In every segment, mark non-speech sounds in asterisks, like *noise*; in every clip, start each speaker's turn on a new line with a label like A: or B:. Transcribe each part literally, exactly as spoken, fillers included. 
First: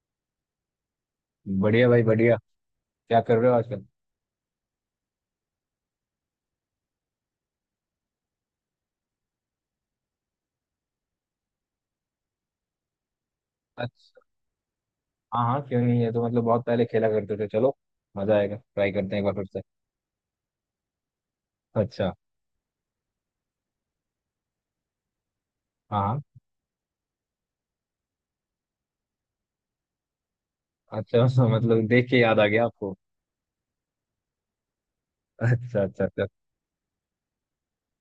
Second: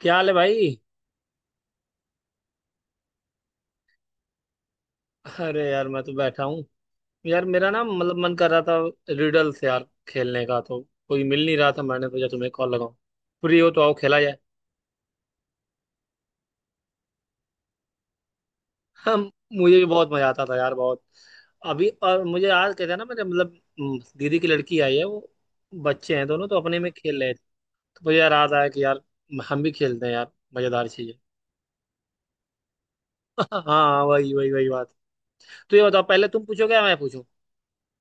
A: क्या हाल है भाई।
B: बढ़िया भाई बढ़िया। क्या कर रहे हो आजकल?
A: अरे यार मैं तो बैठा हूँ। यार मेरा ना मतलब मन कर रहा था रिडल्स यार खेलने का तो कोई मिल नहीं रहा था। मैंने सोचा तुम्हें कॉल लगाऊं, फ्री हो तो आओ खेला
B: अच्छा।
A: जाए।
B: हाँ हाँ, क्यों नहीं, ये तो मतलब बहुत पहले खेला करते थे। चलो, मजा आएगा, ट्राई करते हैं एक
A: हम।
B: बार फिर से।
A: मुझे भी बहुत मजा आता था यार बहुत। अभी
B: अच्छा।
A: और मुझे याद कहते हैं ना मेरे मतलब हम्म, दीदी की लड़की आई है, वो
B: हाँ
A: बच्चे
B: हाँ।
A: हैं दोनों तो अपने में खेल रहे थे। तो मुझे यार याद आया कि यार हम भी खेलते हैं यार मजेदार चीजें।
B: अच्छा। *laughs* हाँ, मतलब देख के याद आ गया आपको।
A: *laughs* हाँ, वही वही वही बात। तो
B: अच्छा
A: ये बताओ,
B: अच्छा अच्छा।
A: पहले तुम पूछोगे या मैं पूछूं।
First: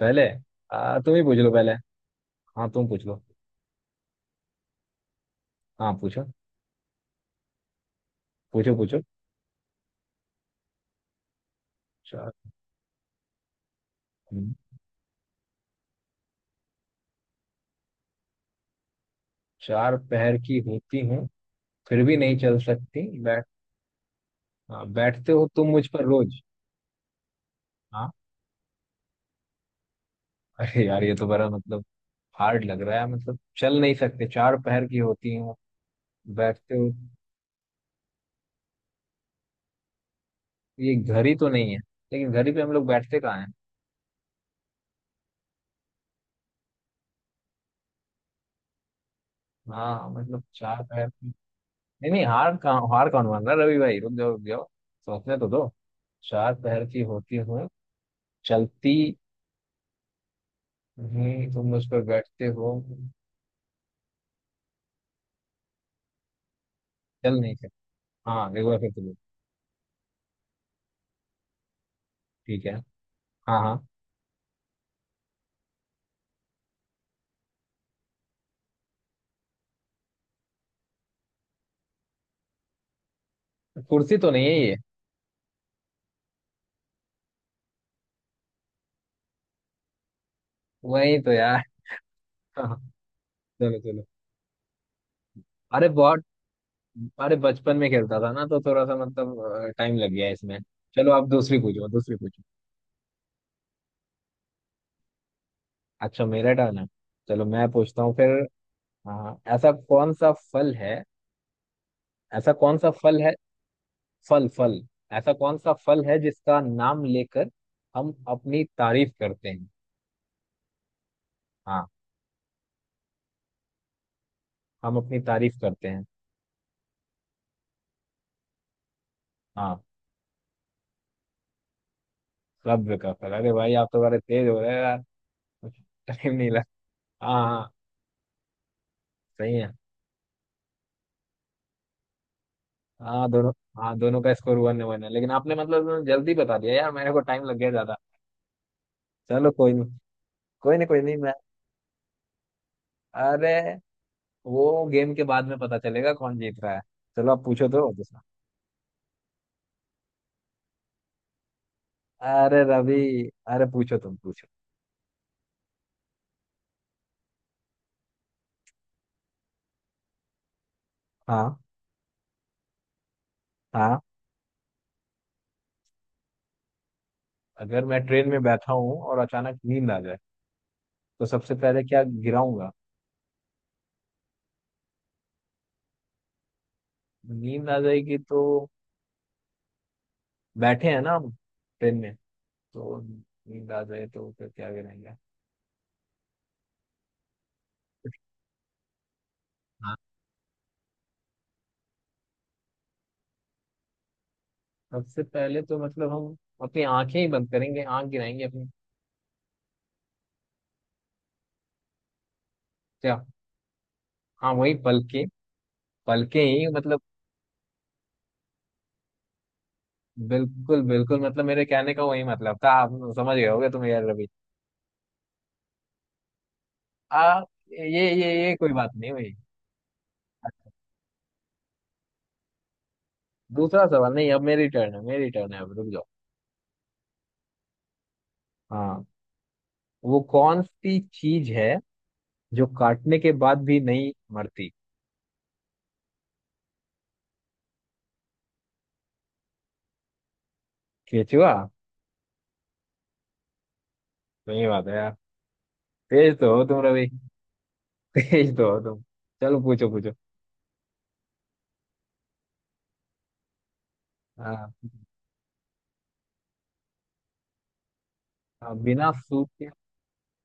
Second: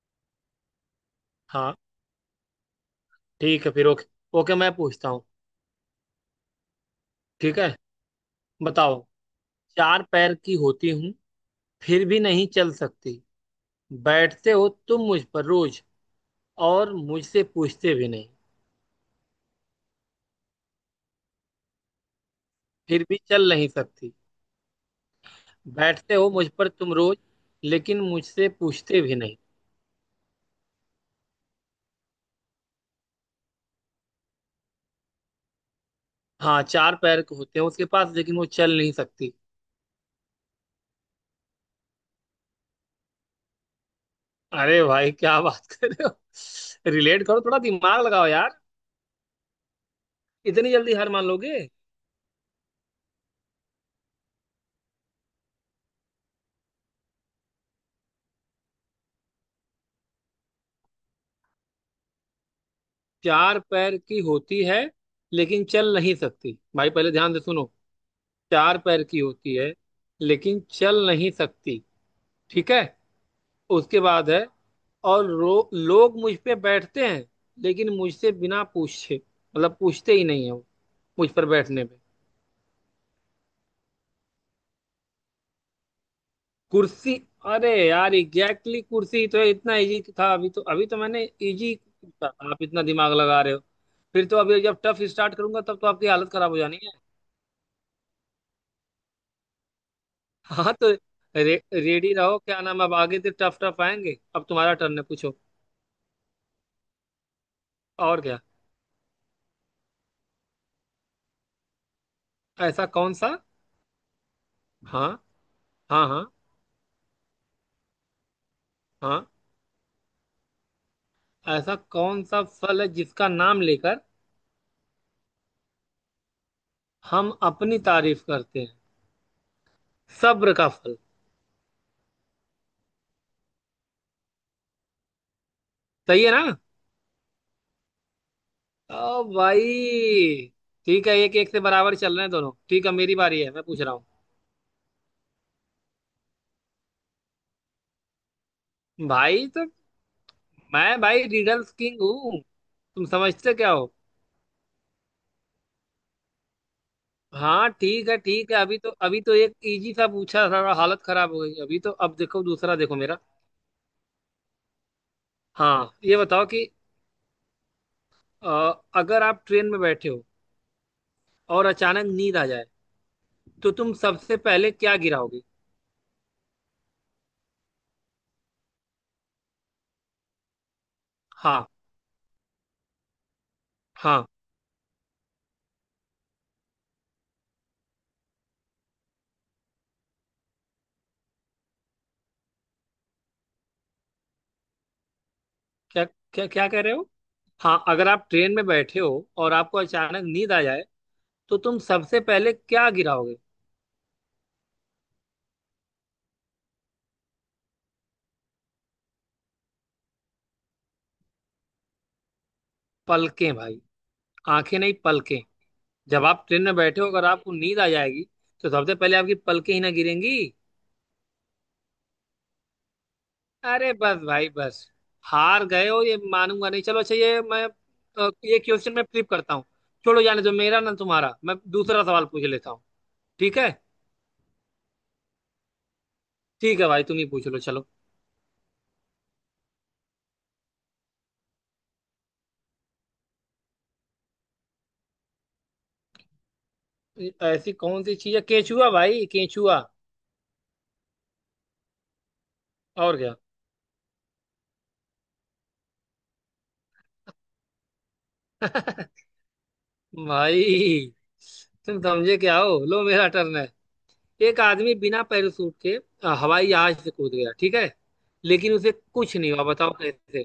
B: पहले। आ, तुम ही पूछ लो पहले।
A: हाँ,
B: हाँ तुम पूछ लो।
A: ठीक है फिर। ओके, ओके मैं पूछता हूँ।
B: हाँ, पूछो
A: ठीक है।
B: पूछो पूछो।
A: बताओ। चार पैर की होती हूँ, फिर भी
B: चार।
A: नहीं चल सकती। बैठते
B: हम्म,
A: हो तुम मुझ पर रोज, और मुझसे पूछते भी नहीं।
B: चार पैर की होती हूँ, फिर भी नहीं चल
A: फिर
B: सकती,
A: भी
B: बैठ।
A: चल नहीं सकती।
B: हाँ, बैठते हो तुम मुझ पर
A: बैठते हो
B: रोज।
A: मुझ पर तुम रोज, लेकिन
B: हाँ।
A: मुझसे पूछते भी नहीं।
B: *laughs* अरे यार, ये तो बड़ा मतलब हार्ड लग रहा है, मतलब चल नहीं सकते, चार पैर की होती हूँ,
A: हाँ,
B: बैठते हो।
A: चार पैर के होते हैं उसके पास लेकिन वो चल नहीं सकती।
B: ये घर ही तो नहीं है, लेकिन घर ही पे हम लोग बैठते कहाँ हैं।
A: अरे भाई क्या बात कर रहे हो, *laughs* रिलेट करो थोड़ा, दिमाग लगाओ यार।
B: हाँ मतलब
A: इतनी
B: चार
A: जल्दी
B: पैर
A: हार मान
B: की-।
A: लोगे।
B: नहीं नहीं, हार कहाँ, हार कौन मान रहा है, रवि भाई रुक जाओ रुक जाओ, सोचने तो दो। चार पैर की होती हुए, चलती, नहीं तुम उस पर बैठते हो,
A: चार पैर की होती है, लेकिन चल नहीं सकती भाई, पहले ध्यान
B: चल
A: से
B: नहीं
A: सुनो।
B: सकते। हाँ एक
A: चार
B: बार फिर
A: पैर
B: तुम।
A: की होती है, लेकिन चल नहीं सकती।
B: ठीक
A: ठीक
B: है।
A: है।
B: हाँ हाँ।
A: उसके बाद है और रो, लोग मुझ पे बैठते हैं लेकिन मुझसे बिना पूछे, मतलब पूछते ही नहीं है वो मुझ पर बैठने पे।
B: कुर्सी तो नहीं है ये?
A: कुर्सी। अरे यार एग्जैक्टली exactly, कुर्सी तो इतना इजी था, अभी तो अभी तो
B: वही
A: मैंने
B: तो यार।
A: इजी पूछा। आप
B: हाँ,
A: इतना दिमाग लगा रहे हो।
B: चलो चलो।
A: फिर तो अभी जब टफ स्टार्ट करूंगा तब तो
B: अरे
A: आपकी
B: बहुत।
A: हालत खराब हो जानी है।
B: अरे बचपन में खेलता था ना, तो थोड़ा सा मतलब टाइम लग गया इसमें।
A: हाँ तो
B: चलो आप
A: रे,
B: दूसरी पूछो,
A: रेडी
B: दूसरी
A: रहो
B: पूछो।
A: क्या नाम, अब आगे से टफ टफ आएंगे। अब तुम्हारा टर्न है, पूछो।
B: अच्छा मेरा टर्न है, चलो मैं पूछता हूँ
A: और
B: फिर।
A: क्या।
B: हाँ हाँ। ऐसा कौन सा फल है, ऐसा कौन
A: ऐसा
B: सा
A: कौन
B: फल
A: सा।
B: है, फल फल,
A: हाँ
B: ऐसा कौन सा फल
A: हाँ
B: है
A: हाँ
B: जिसका नाम लेकर हम अपनी तारीफ
A: हाँ।
B: करते हैं?
A: ऐसा
B: हाँ,
A: कौन सा फल है जिसका नाम लेकर
B: हम अपनी तारीफ करते हैं।
A: हम अपनी तारीफ करते हैं।
B: हाँ।
A: सब्र का फल।
B: सब्र का फल। अरे भाई आप तो बड़े तेज हो रहे हैं यार। *laughs*
A: सही है
B: टाइम नहीं
A: ना।
B: लगा। हाँ हाँ,
A: ओ
B: सही है।
A: भाई। ठीक है, एक एक से बराबर चल रहे हैं दोनों। ठीक है, मेरी
B: हाँ
A: बारी है,
B: दोनों,
A: मैं पूछ रहा
B: हाँ
A: हूँ।
B: दोनों का स्कोर वन वन है, लेकिन आपने मतलब जल्दी बता दिया यार, मेरे को टाइम लग गया ज्यादा।
A: भाई
B: चलो
A: तो
B: कोई नहीं, कोई नहीं कोई
A: मैं
B: नहीं
A: भाई
B: मैं।
A: रिडल्स किंग हूँ। तुम
B: अरे,
A: समझते क्या हो।
B: वो गेम के बाद में पता चलेगा कौन जीत रहा है। चलो आप पूछो
A: हाँ
B: तो।
A: ठीक है, ठीक है। अभी तो अभी तो एक इजी सा पूछा था, हालत खराब हो गई। अभी तो अब देखो,
B: अरे
A: दूसरा देखो
B: रवि,
A: मेरा।
B: अरे पूछो तुम पूछो।
A: हाँ ये बताओ कि अ, अगर आप ट्रेन में बैठे हो
B: हाँ
A: और अचानक नींद आ जाए, तो तुम
B: हाँ।
A: सबसे पहले क्या गिराओगे।
B: अगर मैं ट्रेन में बैठा हूँ और अचानक नींद आ जाए, तो सबसे
A: हाँ
B: पहले क्या गिराऊंगा?
A: हाँ।
B: नींद आ जाएगी तो, बैठे हैं ना हम ट्रेन में, तो नींद आ जाए तो फिर क्या गिराएंगे?
A: क्या, क्या क्या कह रहे हो। हाँ, अगर आप ट्रेन में बैठे हो और आपको
B: हाँ,
A: अचानक नींद आ जाए, तो तुम सबसे पहले क्या गिराओगे।
B: सबसे पहले तो मतलब हम अपनी आंखें ही बंद करेंगे, आंख गिराएंगे अपनी। क्या?
A: पलकें भाई।
B: हाँ वही
A: आंखें नहीं,
B: पलके,
A: पलकें। जब
B: पलके
A: आप ट्रेन
B: ही
A: में बैठे
B: मतलब।
A: हो, अगर आपको नींद आ जाएगी तो सबसे पहले आपकी पलकें ही ना गिरेंगी।
B: बिल्कुल बिल्कुल, मतलब मेरे कहने का वही मतलब था, आप समझ गए होगे तुम
A: अरे
B: यार
A: बस
B: रवि।
A: भाई बस। हार गए हो ये मानूंगा नहीं, चलो अच्छा
B: आ
A: ये मैं
B: ये
A: अ,
B: ये ये
A: ये
B: कोई बात
A: क्वेश्चन मैं
B: नहीं
A: फ्लिप
B: हुई।
A: करता हूँ। छोड़ो जाने दो, मेरा ना तुम्हारा, मैं दूसरा सवाल पूछ लेता हूँ। ठीक है,
B: दूसरा सवाल नहीं, अब मेरी टर्न है, मेरी टर्न है, अब रुक जाओ।
A: ठीक है भाई तुम ही पूछ लो चलो।
B: हाँ, वो कौन सी चीज है जो काटने के बाद भी नहीं मरती?
A: ऐसी कौन सी चीज है, केचुआ भाई केचुआ।
B: केचुआ।
A: और क्या।
B: सही बात है यार, तेज तो हो तुम रवि। *laughs* तेज तो हो तुम।
A: *laughs*
B: चलो पूछो पूछो।
A: भाई तुम समझे क्या हो, लो मेरा टर्न है। एक
B: हाँ
A: आदमी बिना पैराशूट के अ, हवाई जहाज से कूद गया, ठीक है, लेकिन
B: हाँ,
A: उसे
B: बिना
A: कुछ
B: सूट
A: नहीं हुआ,
B: के,
A: बताओ कैसे।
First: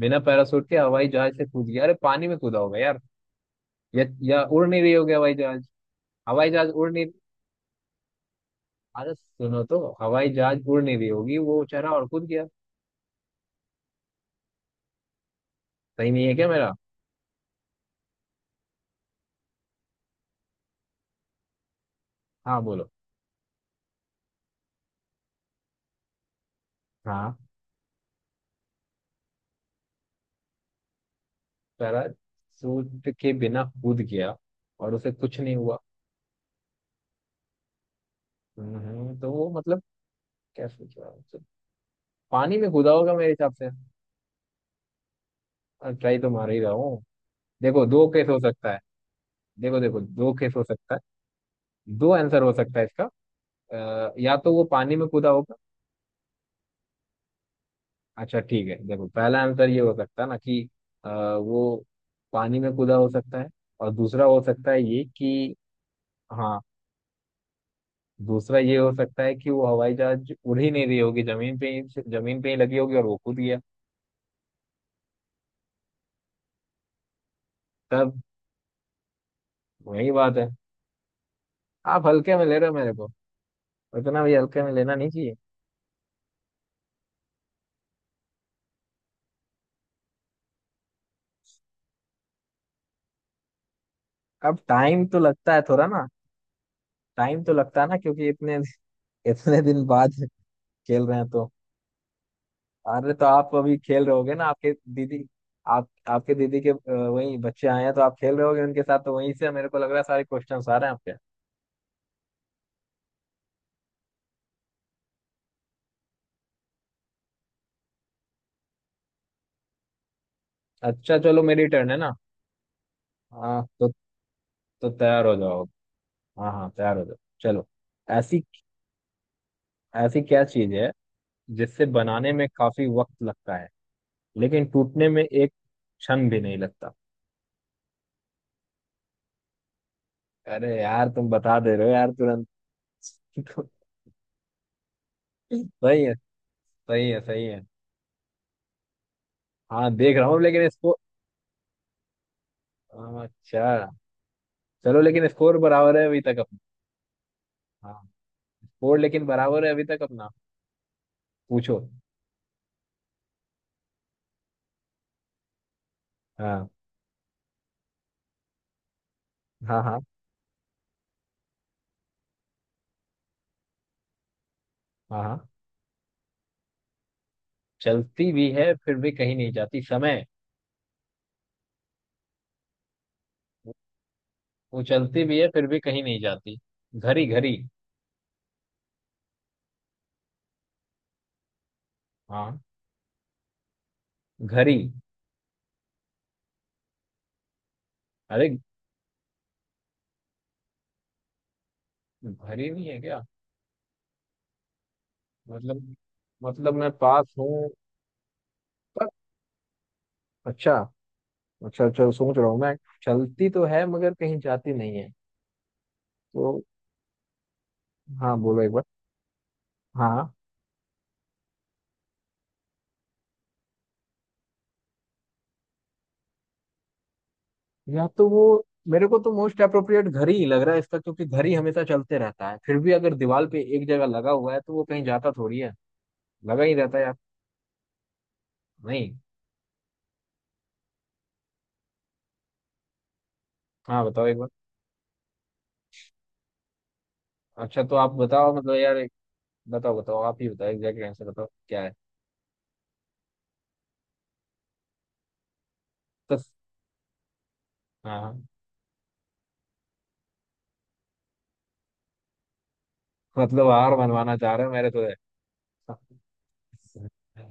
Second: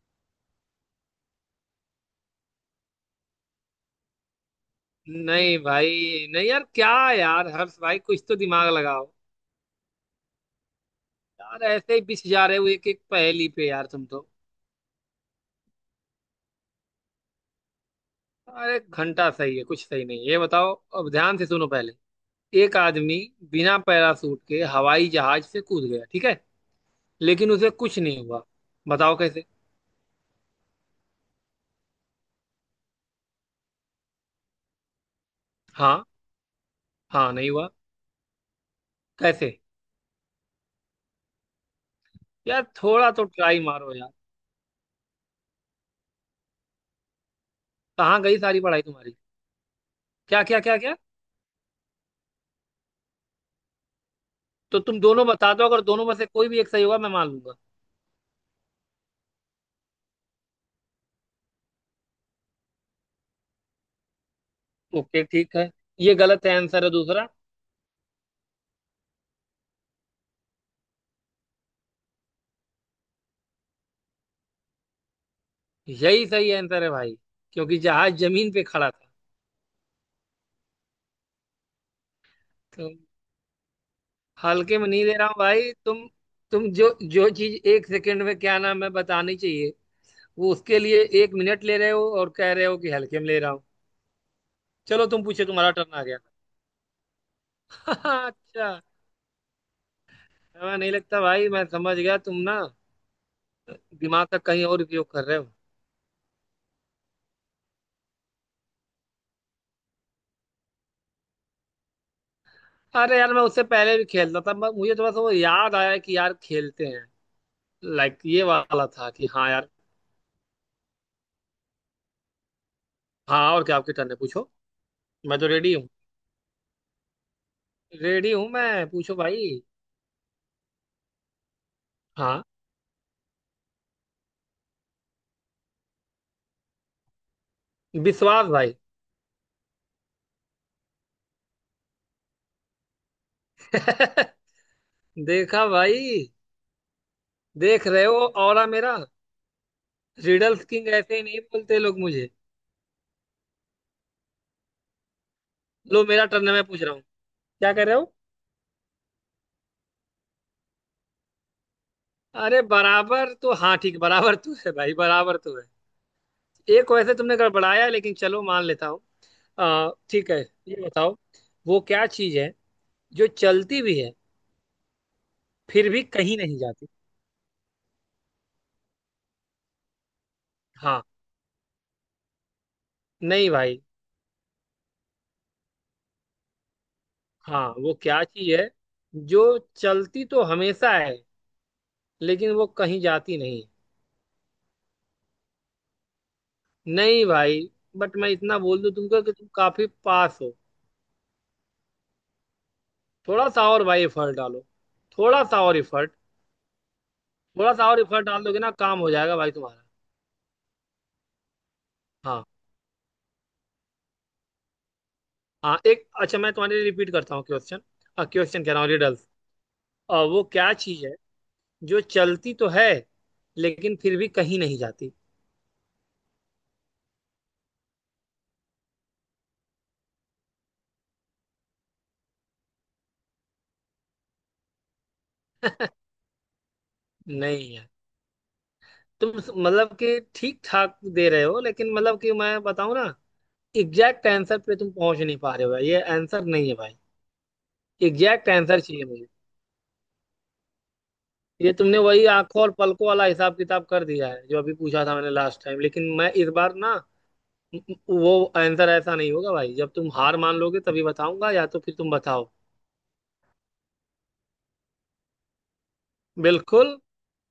B: बिना पैरासूट के हवाई जहाज से कूद गया, अरे पानी में कूदा होगा यार, या, या उड़ नहीं रही होगी हवाई
A: नहीं
B: जहाज,
A: भाई नहीं
B: हवाई
A: यार,
B: जहाज उड़
A: क्या।
B: नहीं।
A: यार हर्ष भाई, कुछ तो दिमाग लगाओ।
B: अरे सुनो तो, हवाई जहाज उड़ नहीं रही होगी,
A: यार
B: वो चढ़ा
A: ऐसे ही
B: और कूद
A: पिस
B: गया।
A: जा रहे हो एक एक पहेली पे, यार तुम तो।
B: सही नहीं है क्या मेरा?
A: अरे घंटा सही है, कुछ सही नहीं है। ये बताओ, अब ध्यान से सुनो पहले।
B: हाँ
A: एक
B: बोलो।
A: आदमी बिना पैराशूट के हवाई जहाज से कूद गया, ठीक है,
B: हाँ,
A: लेकिन उसे कुछ नहीं हुआ, बताओ कैसे।
B: पैराशूट के बिना कूद गया और उसे कुछ नहीं हुआ।
A: हाँ हाँ, नहीं हुआ।
B: हम्म, तो वो
A: कैसे।
B: मतलब, कैसे क्या तो, पानी
A: यार
B: में कूदा
A: थोड़ा
B: होगा
A: तो
B: मेरे हिसाब
A: ट्राई
B: से।
A: मारो यार।
B: ट्राई तो मार ही रहा हूँ। देखो दो
A: कहाँ
B: केस
A: गई
B: हो
A: सारी
B: सकता है।
A: पढ़ाई तुम्हारी।
B: देखो देखो, दो
A: क्या
B: केस
A: क्या,
B: हो
A: क्या
B: सकता
A: क्या।
B: है, दो आंसर हो सकता है इसका। अ, या तो वो
A: तो
B: पानी
A: तुम
B: में
A: दोनों
B: कूदा
A: बता
B: होगा।
A: दो, अगर दोनों में से कोई भी एक सही होगा मैं मान लूंगा।
B: अच्छा ठीक है, देखो पहला आंसर ये हो सकता है ना कि अ, वो पानी में कूदा हो सकता है। और दूसरा हो सकता है ये
A: ओके
B: कि,
A: ठीक है। ये गलत है,
B: हाँ,
A: आंसर है दूसरा।
B: दूसरा ये हो सकता है कि वो हवाई जहाज उड़ ही नहीं रही होगी, जमीन पे ही, जमीन पे ही लगी होगी और वो कूद गया।
A: यही सही आंसर है भाई, क्योंकि
B: तब
A: जहाज जमीन पे खड़ा था।
B: वही बात है। आप हल्के में ले रहे हो मेरे
A: तुम,
B: को, इतना भी हल्के में
A: हल्के में
B: लेना
A: नहीं
B: नहीं
A: ले रहा हूँ
B: चाहिए।
A: भाई तुम। तुम जो जो चीज एक सेकंड में क्या नाम है बतानी चाहिए, वो उसके लिए एक मिनट ले रहे हो, और कह रहे हो कि हल्के में ले रहा हूँ।
B: अब टाइम
A: चलो
B: तो
A: तुम पूछे,
B: लगता है
A: तुम्हारा
B: थोड़ा
A: टर्न आ
B: ना।
A: गया।
B: टाइम तो लगता है ना
A: *laughs*
B: क्योंकि इतने
A: अच्छा।
B: *laughs* इतने दिन बाद
A: हमें नहीं
B: खेल रहे
A: लगता
B: हैं
A: भाई,
B: तो।
A: मैं समझ गया तुम ना
B: अरे तो आप अभी खेल रहे
A: दिमाग
B: होगे
A: का
B: ना,
A: कहीं
B: आपके
A: और उपयोग
B: दीदी,
A: कर रहे हो।
B: आप आपके दीदी के अ, वही बच्चे आए हैं, तो आप खेल रहे होगे उनके साथ, तो वहीं से मेरे को लग रहा है सारे क्वेश्चन आ रहे हैं आपके।
A: अरे यार, मैं उससे पहले भी खेलता था, मैं- मुझे थोड़ा सा वो याद आया कि यार खेलते हैं, लाइक ये वाला था कि हाँ यार।
B: अच्छा चलो, मेरी टर्न है ना।
A: हाँ और
B: हाँ
A: क्या,
B: तो
A: आपकी टर्न है पूछो।
B: तो तैयार हो
A: मैं तो
B: जाओ।
A: रेडी हूँ।
B: हाँ हाँ, तैयार हो जाओ। चलो।
A: रेडी
B: ऐसी,
A: हूँ मैं, पूछो भाई।
B: ऐसी क्या चीज है जिससे बनाने
A: हाँ।
B: में काफी वक्त लगता है, लेकिन टूटने में एक क्षण भी नहीं लगता?
A: विश्वास भाई।
B: अरे यार तुम बता दे रहे हो यार तुरंत। *laughs*
A: *laughs* देखा
B: सही है,
A: भाई।
B: सही है सही है।
A: देख रहे हो, ऑरा मेरा।
B: हाँ देख रहा हूँ लेकिन
A: रिडल्स किंग
B: इसको,
A: ऐसे ही नहीं बोलते लोग मुझे।
B: अच्छा चलो, लेकिन स्कोर बराबर
A: लो
B: है अभी
A: मेरा
B: तक
A: टर्न है,
B: अपना।
A: मैं पूछ रहा हूँ। क्या कर
B: हाँ,
A: रहे हो।
B: स्कोर लेकिन बराबर है अभी तक अपना। पूछो।
A: अरे बराबर तो, हाँ ठीक, बराबर तो है भाई, बराबर तो है।
B: हाँ
A: एक वैसे तुमने गड़बड़ाया, लेकिन चलो मान लेता हूँ।
B: हाँ।
A: आ,
B: हाँ
A: ठीक है। ये बताओ, वो क्या चीज है जो चलती भी है
B: हाँ। हाँ,
A: फिर भी कहीं नहीं जाती।
B: चलती भी है फिर भी कहीं नहीं जाती, समय।
A: हाँ, नहीं भाई।
B: वो चलती भी है फिर भी कहीं नहीं जाती। घड़ी, घड़ी।
A: हाँ वो क्या चीज है जो चलती तो हमेशा है, लेकिन
B: हाँ।
A: वो कहीं जाती नहीं।
B: घरी।
A: नहीं भाई, बट मैं
B: अरे,
A: इतना बोल दूं तुमको कि तुम काफी पास हो।
B: घरी नहीं है क्या?
A: थोड़ा सा और भाई एफर्ट डालो, थोड़ा सा और
B: मतलब,
A: एफर्ट।
B: मतलब मैं पास हूँ?
A: थोड़ा सा और एफर्ट डाल दोगे ना, काम
B: पर,
A: हो जाएगा भाई तुम्हारा।
B: अच्छा, अच्छा अच्छा सोच
A: हाँ
B: रहा हूँ मैं। चलती तो है मगर कहीं जाती नहीं है।
A: हाँ, एक अच्छा मैं
B: तो,
A: तुम्हारे लिए रिपीट करता हूँ क्वेश्चन।
B: हाँ बोलो
A: क्वेश्चन
B: एक
A: कह
B: बार।
A: रहा हूँ, रिडल्स,
B: हाँ,
A: वो क्या चीज है जो चलती तो है, लेकिन फिर भी कहीं नहीं जाती।
B: या तो वो, मेरे को तो मोस्ट अप्रोप्रिएट घर ही लग रहा है इसका, क्योंकि घर ही हमेशा चलते रहता है, फिर भी अगर दीवार पे एक जगह लगा हुआ है तो वो कहीं जाता थोड़ी है, लगा ही रहता है यार।
A: नहीं है।
B: नहीं।
A: तुम स- मतलब कि ठीक ठाक दे रहे हो, लेकिन मतलब कि मैं बताऊँ ना,
B: हाँ बताओ
A: एग्जैक्ट
B: एक बार।
A: आंसर पे तुम पहुंच नहीं पा रहे हो भाई, ये आंसर नहीं है भाई।
B: अच्छा तो आप
A: एग्जैक्ट
B: बताओ मतलब
A: आंसर
B: यार
A: चाहिए
B: एक,
A: मुझे।
B: बताओ बताओ, आप ही बताओ एग्जैक्ट आंसर, बताओ
A: ये
B: क्या है।
A: तुमने वही आंखों और पलकों वाला हिसाब किताब कर दिया है जो अभी पूछा था मैंने लास्ट टाइम, लेकिन मैं
B: तो,
A: इस बार ना
B: हाँ हाँ,
A: वो आंसर ऐसा नहीं होगा भाई। जब तुम हार मान लोगे तभी बताऊंगा, या तो फिर तुम बताओ।
B: मतलब हार मनवाना चाह रहे हो मेरे तो।
A: बिल्कुल।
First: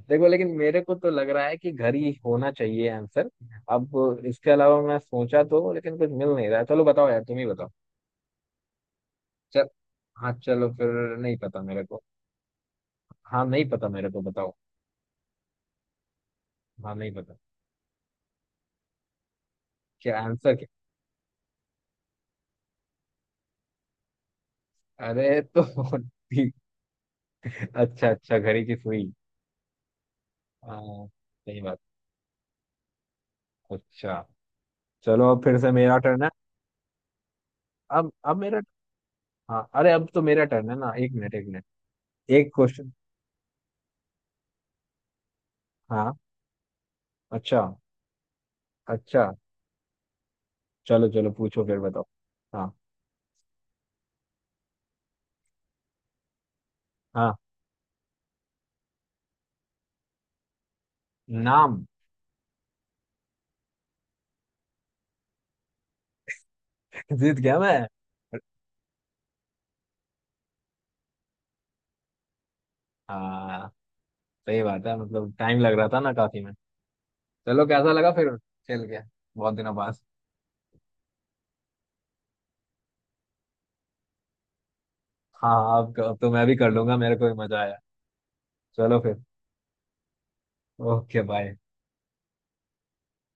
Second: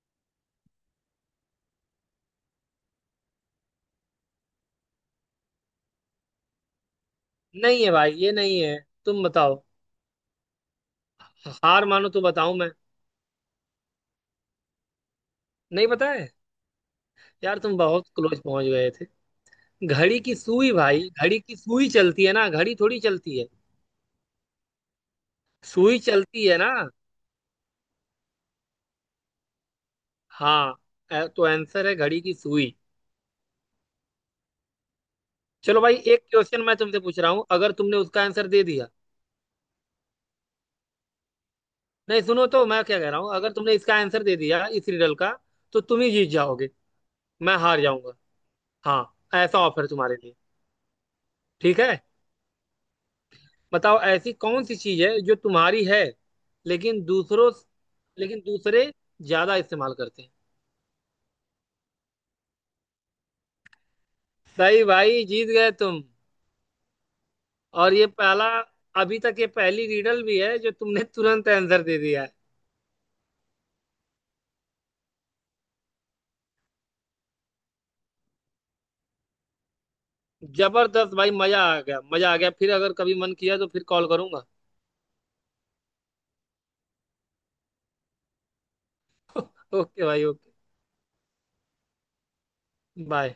B: देखो लेकिन मेरे को तो लग रहा है कि घर ही होना चाहिए आंसर। अब इसके अलावा मैं सोचा तो लेकिन कुछ मिल नहीं रहा है। चलो बताओ यार, तुम ही बताओ।
A: नहीं है भाई, ये नहीं है। तुम बताओ।
B: चल, हाँ चलो फिर, नहीं पता मेरे
A: हार
B: को।
A: मानो तो बताऊं मैं।
B: हाँ नहीं पता मेरे को, बताओ।
A: नहीं पता है।
B: हाँ नहीं पता।
A: यार तुम बहुत क्लोज पहुंच गए थे।
B: क्या
A: घड़ी की
B: आंसर, क्या?
A: सुई भाई, घड़ी की सुई चलती है ना, घड़ी थोड़ी चलती है।
B: अरे तो *laughs*
A: सुई चलती
B: ठीक,
A: है ना।
B: अच्छा अच्छा घड़ी की सुई।
A: हाँ,
B: हाँ
A: अ, तो
B: सही बात।
A: आंसर है घड़ी की सुई।
B: अच्छा चलो, अब फिर से
A: चलो भाई,
B: मेरा टर्न
A: एक
B: है।
A: क्वेश्चन मैं तुमसे पूछ रहा हूँ, अगर तुमने
B: अब
A: उसका
B: अब
A: आंसर
B: मेरा,
A: दे दिया।
B: हाँ अरे अब तो मेरा टर्न है ना, एक मिनट एक मिनट।
A: नहीं सुनो
B: एक
A: तो, मैं
B: क्वेश्चन,
A: क्या कह रहा हूँ, अगर तुमने इसका आंसर दे दिया इस रिडल का तो तुम ही
B: हाँ।
A: जीत जाओगे, मैं
B: अच्छा,
A: हार जाऊंगा। हाँ,
B: अच्छा।
A: ऐसा ऑफर तुम्हारे लिए।
B: चलो चलो पूछो फिर
A: ठीक है,
B: बताओ। हाँ।
A: बताओ, ऐसी कौन सी चीज है जो तुम्हारी है, लेकिन
B: हाँ।
A: दूसरों, लेकिन दूसरे ज्यादा इस्तेमाल करते हैं।
B: नाम।
A: सही भाई, जीत गए तुम।
B: *laughs* जीत गया मैं।
A: और ये पहला, अभी तक ये पहली रिडल भी है जो तुमने तुरंत आंसर दे दिया है।
B: हाँ सही बात है, मतलब टाइम लग रहा था ना काफी में। चलो कैसा लगा फिर खेल के, बहुत दिनों बाद।
A: जबरदस्त भाई, मजा आ गया, मजा आ गया। फिर अगर कभी मन किया तो फिर कॉल करूंगा।
B: हाँ, अब अब तो मैं भी कर लूंगा, मेरे को भी मजा आया। चलो फिर।
A: ओके भाई, ओके,
B: ओके बाय।
A: बाय।